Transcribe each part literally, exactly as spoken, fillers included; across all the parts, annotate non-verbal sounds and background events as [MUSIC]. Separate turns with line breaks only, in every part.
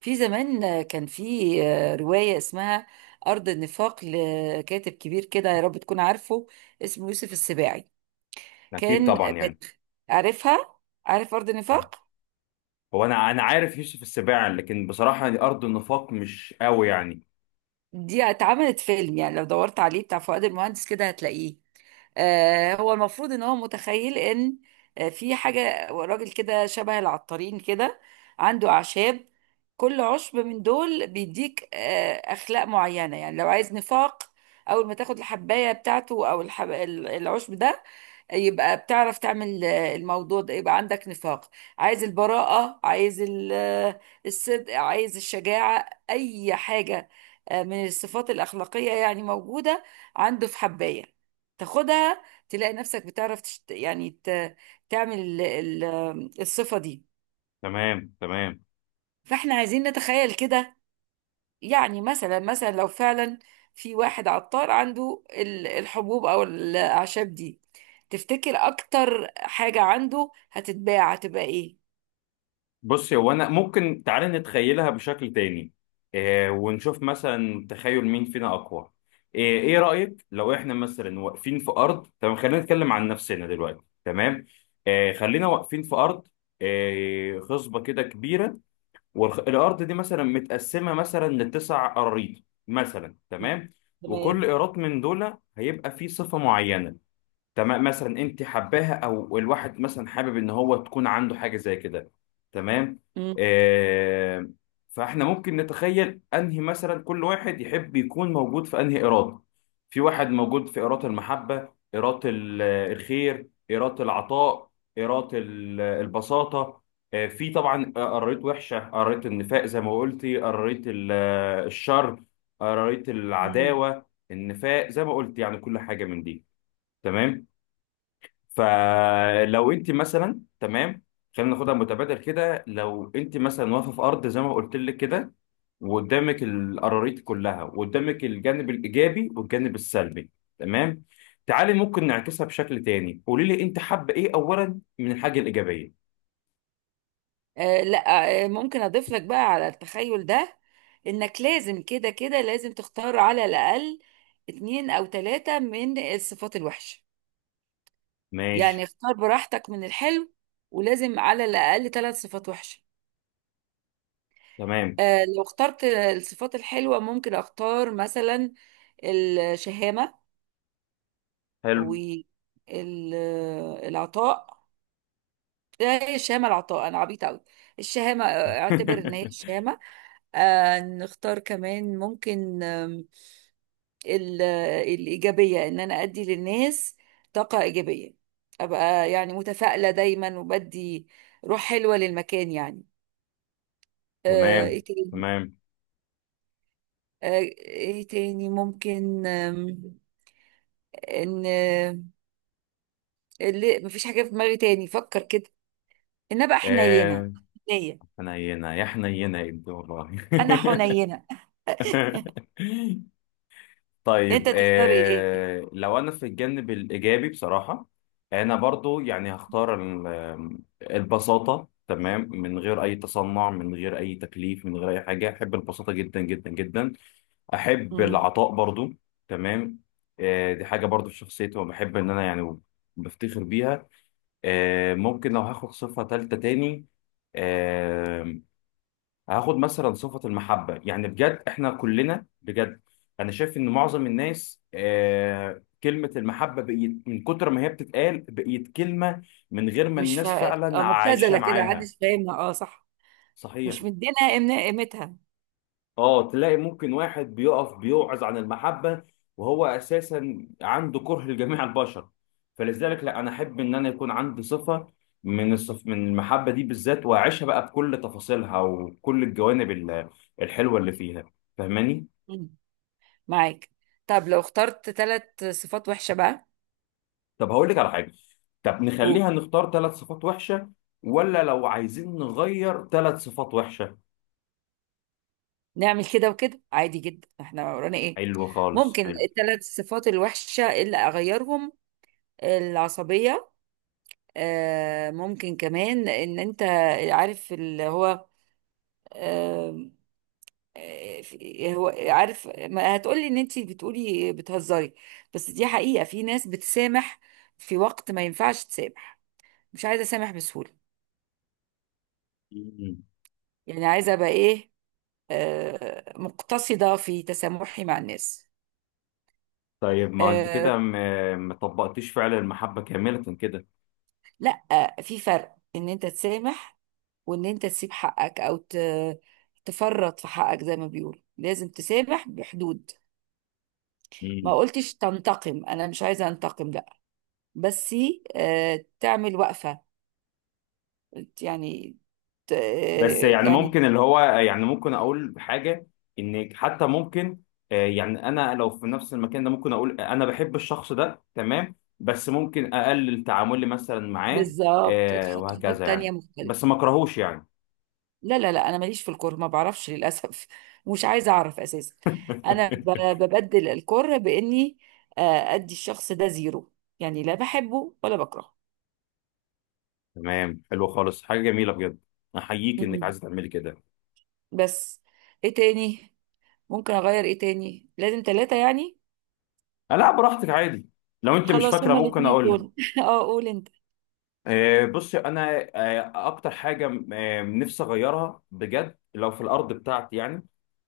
في زمان كان في آه، رواية اسمها أرض النفاق لكاتب كبير كده. يا رب تكون عارفه. اسمه يوسف السباعي.
اكيد
كان
طبعا يعني.
بت... عارفها؟ عارف أرض النفاق؟
هو انا انا عارف يوسف السباع، لكن بصراحه دي ارض النفاق مش قوي يعني.
دي اتعملت فيلم، يعني لو دورت عليه بتاع فؤاد المهندس كده هتلاقيه. آه، هو المفروض ان هو متخيل ان آه، في حاجة، راجل كده شبه العطارين، كده عنده أعشاب. كل عشب من دول بيديك آه، أخلاق معينة. يعني لو عايز نفاق، أول ما تاخد الحباية بتاعته أو الحب... ال- العشب ده، يبقى بتعرف تعمل آه، الموضوع ده، يبقى عندك نفاق. عايز البراءة، عايز ال- آه، الصدق، عايز الشجاعة، أي حاجة آه، من الصفات الأخلاقية يعني موجودة. عنده في حباية تاخدها تلاقي نفسك بتعرف تشت... يعني ت... تعمل ال... ال... الصفة دي.
تمام تمام.
فاحنا عايزين نتخيل كده. يعني مثلا مثلا لو فعلا في واحد عطار عنده ال- الحبوب او الاعشاب دي، تفتكر اكتر حاجة عنده هتتباع هتبقى ايه؟
بص، هو انا ممكن تعالى نتخيلها بشكل تاني. إيه، ونشوف مثلا تخيل مين فينا اقوى. إيه, ايه رايك لو احنا مثلا واقفين في ارض، تمام؟ خلينا نتكلم عن نفسنا دلوقتي، تمام؟ إيه، خلينا واقفين في ارض، إيه، خصبه كده كبيره. والارض دي مثلا متقسمه مثلا لتسع اراضي مثلا،
مم.
تمام؟ وكل
تمام.
ايراد من دول هيبقى فيه صفه معينه، تمام. مثلا انت حباها او الواحد مثلا حابب ان هو تكون عنده حاجه زي كده، تمام.
مم.
آه. فاحنا ممكن نتخيل انهي مثلا كل واحد يحب يكون موجود في انهي اراده. في واحد موجود في اراده المحبه، اراده ال- الخير، اراده العطاء، اراده ال- البساطه. آه، في طبعا آه، قريت وحشه، قريت النفاق زي ما قلتي، قريت ال- الشر، قريت
مم.
العداوه، النفاق زي ما قلت، يعني كل حاجه من دي، تمام. فلو انت مثلا، تمام، خلينا ناخدها متبادل كده، لو انت مثلا واقفه في ارض زي ما قلت لك كده، وقدامك القراريط كلها، وقدامك الجانب الايجابي والجانب السلبي، تمام. تعالي ممكن نعكسها بشكل تاني، قولي لي انت حابه ايه اولا من الحاجه الايجابيه.
آه لا، آه ممكن اضيف لك بقى على التخيل ده، انك لازم كده كده لازم تختار على الاقل اتنين او تلاتة من الصفات الوحشة. يعني
ماشي.
اختار براحتك من الحلو، ولازم على الأقل ثلاث صفات وحشة.
تمام،
آه لو اخترت الصفات الحلوة ممكن اختار مثلا الشهامة
حلو.
والعطاء. ايه الشهامة العطاء، انا عبيطة قوي. الشهامة، آه، اعتبر ان هي
[LAUGHS]
الشهامة. آه نختار كمان ممكن، آم، ال- آه، الإيجابية، ان انا ادي للناس طاقة إيجابية، ابقى يعني متفائلة دايما وبدي روح حلوة للمكان يعني. آه، ايه
تمام
تاني؟
تمام
آه، ايه تاني ممكن؟ آم، ان آه، اللي مفيش حاجه في دماغي تاني، فكر كده. انا بقى حنينه،
آه.
حنيه
حنينه يا حنينه يا ابني والله.
انا حنينه.
[LAUGHS]
انت
طيب،
تختار ايه؟
آه، لو انا في الجانب الايجابي بصراحه، انا برضو يعني هختار ال- البساطه، تمام، من غير اي تصنع، من غير اي تكليف، من غير اي حاجه، احب البساطه جدا جدا جدا. احب
مم.
العطاء برضو، تمام. آه، دي حاجه برضو في شخصيتي وبحب ان انا يعني بفتخر بيها. آه، ممكن لو هاخد صفه ثالثه تاني، آه، هاخد مثلا صفة المحبة، يعني بجد احنا كلنا بجد، انا شايف ان معظم الناس آه كلمة المحبة بقيت من كتر ما هي بتتقال بقيت كلمة من غير ما
مش
الناس
فا... آه،
فعلا عايشة
مبتذله كده
معاها.
محدش فاهمها، اه صح.
صحيح.
مش مدينا قيمنا- قيمتها.
اه، تلاقي ممكن واحد بيقف بيوعظ عن المحبة، وهو اساسا عنده كره لجميع البشر. فلذلك لا، انا احب ان انا يكون عندي صفة من الصف من المحبة دي بالذات، واعيشها بقى بكل تفاصيلها وكل الجوانب ال- الحلوة اللي فيها. فاهماني؟
مم. معاك. طب لو اخترت ثلاث صفات وحشه بقى
طب هقول لك على حاجه، طب نخليها نختار ثلاث صفات وحشه، ولا لو عايزين نغير ثلاث صفات وحشه.
ونعمل كده وكده، عادي جدا، احنا ورانا ايه.
حلو خالص،
ممكن
حلو.
الثلاث صفات الوحشه اللي اغيرهم: العصبيه. آه، ممكن كمان، ان انت عارف اللي هو، آه، آه، في- هو عارف ما هتقولي، ان انت بتقولي بتهزري، بس دي حقيقة. في ناس بتسامح في وقت ما ينفعش تسامح. مش عايزة اسامح بسهولة،
مم.
يعني عايزة ابقى ايه، آه، مقتصدة في تسامحي مع الناس.
طيب ما انت
آه،
كده ما ما طبقتيش فعل المحبه كامله كده.
لا، في فرق ان انت تسامح وان انت تسيب حقك او ت- تفرط في حقك. زي ما بيقولوا لازم تسامح بحدود. ما
مم.
قلتش تنتقم، انا مش عايزه انتقم، لا، بس آه، تعمل وقفه يعني، ت-
بس
آه،
يعني
يعني
ممكن اللي هو، يعني ممكن اقول حاجه، ان حتى ممكن، آه، يعني انا لو في نفس المكان ده ممكن اقول انا بحب الشخص ده، تمام، بس ممكن اقلل تعاملي مثلا معاه.
بالظبط
آه،
تحط حدود
وهكذا
تانية
يعني،
مختلفه.
بس ما اكرهوش يعني.
لا لا لا، انا ماليش في الكره، ما بعرفش للاسف [LAUGHS] مش عايزه اعرف اساسا. انا ب-
[LAUGHS]
ببدل الكره باني آه، ادي الشخص ده زيرو، يعني لا بحبه ولا بكرهه.
تمام، حلو خالص، حاجه جميله بجد، احييك انك
مم.
عايزه تعملي كده.
بس ايه تاني ممكن اغير؟ ايه تاني؟ لازم ثلاثه يعني.
آه، لا براحتك عادي، لو انت مش
خلاص
فاكره
هما
ممكن
الاثنين
اقول لك.
دول [LAUGHS] اه، قول انت.
آه، بصي انا، آه، اكتر حاجه آه، نفسي اغيرها بجد لو في الارض بتاعتي يعني،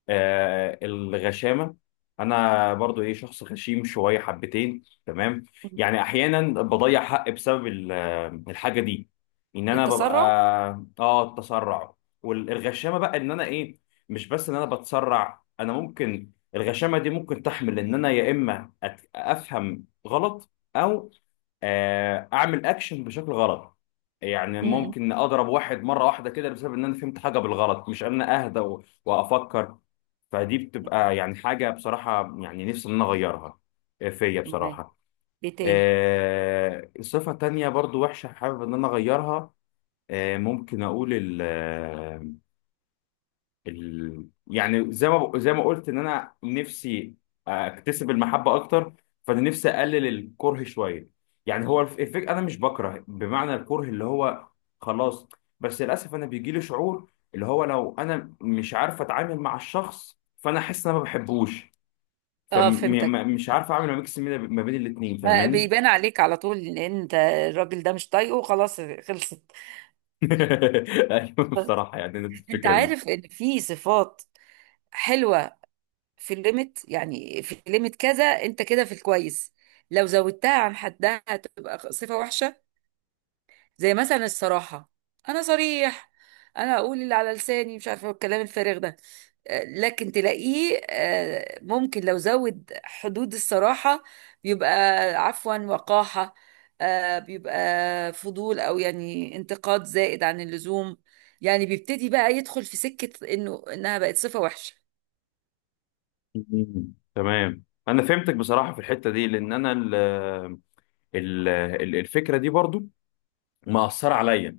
آه، الغشامة. أنا برضو إيه، شخص غشيم شوية حبتين، تمام. يعني أحيانا بضيع حق بسبب ال- آه، الحاجة دي، إن أنا ببقى.
التسرع.
آه، التسرع والغشامة بقى، إن أنا إيه، مش بس إن أنا بتسرع، أنا ممكن الغشامة دي ممكن تحمل إن أنا يا إما أت- أفهم غلط، أو آه، أعمل أكشن بشكل غلط. يعني
امم.
ممكن اضرب واحد مره واحده كده بسبب ان انا فهمت حاجه بالغلط، مش ان انا اهدى و- وافكر. فدي بتبقى يعني حاجة بصراحة يعني نفسي إن أنا أغيرها. آه، فيا
معايا.
بصراحة.
ايه تاني؟
آه، صفة تانية برضو وحشة حابب إن أنا أغيرها، آه، ممكن أقول ال آه، ال يعني زي ما ب- زي ما قلت إن أنا نفسي أكتسب المحبة أكتر، فأنا نفسي أقلل الكره شوية. يعني هو الف- الفكرة، أنا مش بكره بمعنى الكره اللي هو خلاص، بس للأسف أنا بيجيلي شعور اللي هو لو أنا مش عارف أتعامل مع الشخص فأنا أحس إن أنا ما بحبوش.
اه فهمتك.
فمش عارف اعمل ميكس ما بين الاثنين،
ما
فاهماني؟
بيبان عليك على طول ان انت الراجل ده مش طايقه، خلاص خلصت [LAUGHS]
[LAUGHS] ايوه
بس
بصراحه، يعني نفس
انت
الفكره دي.
عارف ان في صفات حلوه في الليميت، يعني في الليميت كذا انت كده في الكويس، لو زودتها عن حدها هتبقى صفه وحشه. زي مثلا الصراحة. أنا صريح، أنا أقول اللي على لساني، مش عارفة الكلام الفارغ ده. آه، لكن تلاقيه آه، ممكن لو زود حدود الصراحة بيبقى، عفوا، وقاحة، آه، بيبقى فضول، أو يعني انتقاد زائد عن اللزوم. يعني بيبتدي بقى يدخل في سكة إنه إنها بقت صفة وحشة.
مم. تمام، انا فهمتك بصراحه في الحته دي، لان انا ال ال ال- الفكره دي برضو مأثره عليا.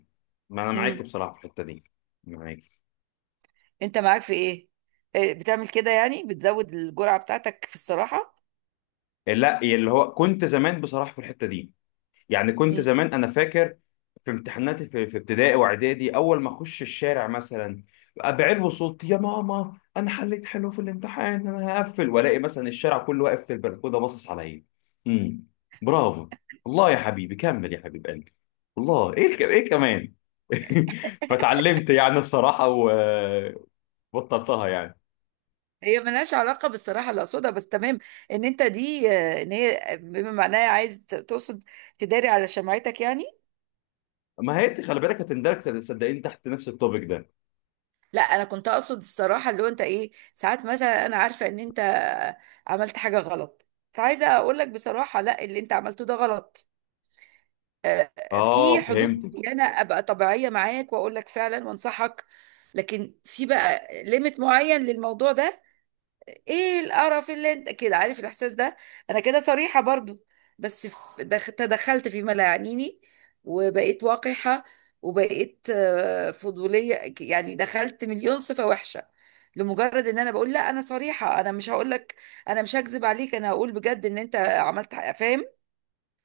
ما انا معاك
مم.
بصراحه في الحته دي. معاك.
أنت معاك في إيه؟ آه، بتعمل كده، يعني بتزود الجرعة بتاعتك في الصراحة؟
لا، اللي هو كنت زمان بصراحه في الحته دي، يعني كنت زمان انا فاكر في امتحاناتي في في ابتدائي واعدادي، اول ما اخش الشارع مثلا بعلو صوتي: يا ماما انا حليت حلو في الامتحان، انا هقفل والاقي مثلا الشارع كله واقف في البلكونه باصص عليا. امم، برافو، الله يا حبيبي كمل يا حبيب قلبي، الله، ايه ك- ايه كمان. [LAUGHS] فتعلمت يعني بصراحه وبطلتها يعني.
هي ملهاش علاقة بالصراحة اللي أقصدها، بس تمام. إن أنت دي، آه، إن هي بما معناها عايز ت- تقصد تداري على شمعتك يعني.
ما هي انت خلي بالك هتندرج صدقين تحت نفس التوبيك ده.
لا، أنا كنت أقصد الصراحة اللي هو أنت إيه، ساعات مثلا أنا عارفة إن أنت عملت حاجة غلط، فعايزة أقول لك بصراحة لا، اللي أنت عملته ده غلط. آه، في
اه
حدود
فهمتك.
معينة أبقى طبيعية معاك وأقول لك فعلا وأنصحك، لكن في بقى ليميت معين للموضوع ده. ايه القرف اللي انت كده، عارف الاحساس ده؟ انا كده صريحة برضو، بس ف- دخ- تدخلت فيما لا يعنيني، وبقيت وقحة، وبقيت آه، فضولية، ك- يعني دخلت مليون صفة وحشة لمجرد ان انا بقول لا انا صريحة، انا مش هقول لك، انا مش هكذب عليك، انا هقول بجد ان انت عملت حق- فاهم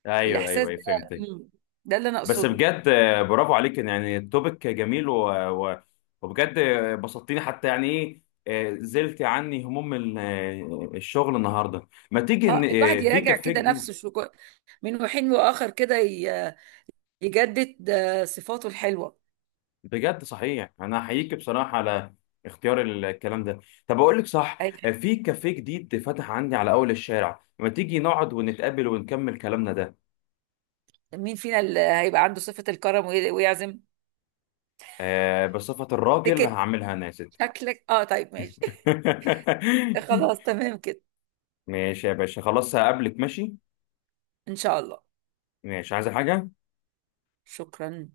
ايوه
الاحساس
ايوه
ده.
أيوة، فهمتك.
مم. ده اللي انا
بس
اقصده.
بجد، آه، برافو عليك، يعني التوبيك جميل و... و... وبجد آه، بسطتني حتى، يعني ايه، آه، زلت عني هموم ال- آه، الشغل النهارده. ما تيجي
اه،
إن-
الواحد
آه، في
يراجع
كفيك
كده
دي.
نفسه شو من حين واخر كده، ي- يجدد آه، صفاته الحلوة.
بجد صحيح انا احييك بصراحه على اختيار ال- الكلام ده. طب اقول لك صح، آه، في كافيه جديد فتح عندي على اول الشارع، ما تيجي نقعد ونتقابل ونكمل كلامنا ده.
مين فينا اللي هيبقى عنده صفة الكرم وي- ويعزم؟
آه، بصفة الراجل
تكت.
هعملها انا يا ست.
شكلك اه، طيب ماشي [LAUGHS]
[LAUGHS]
خلاص تمام كده.
ماشي يا باشا، خلاص هقابلك، ماشي.
ان شاء الله.
ماشي، عايز حاجة؟
شكرا.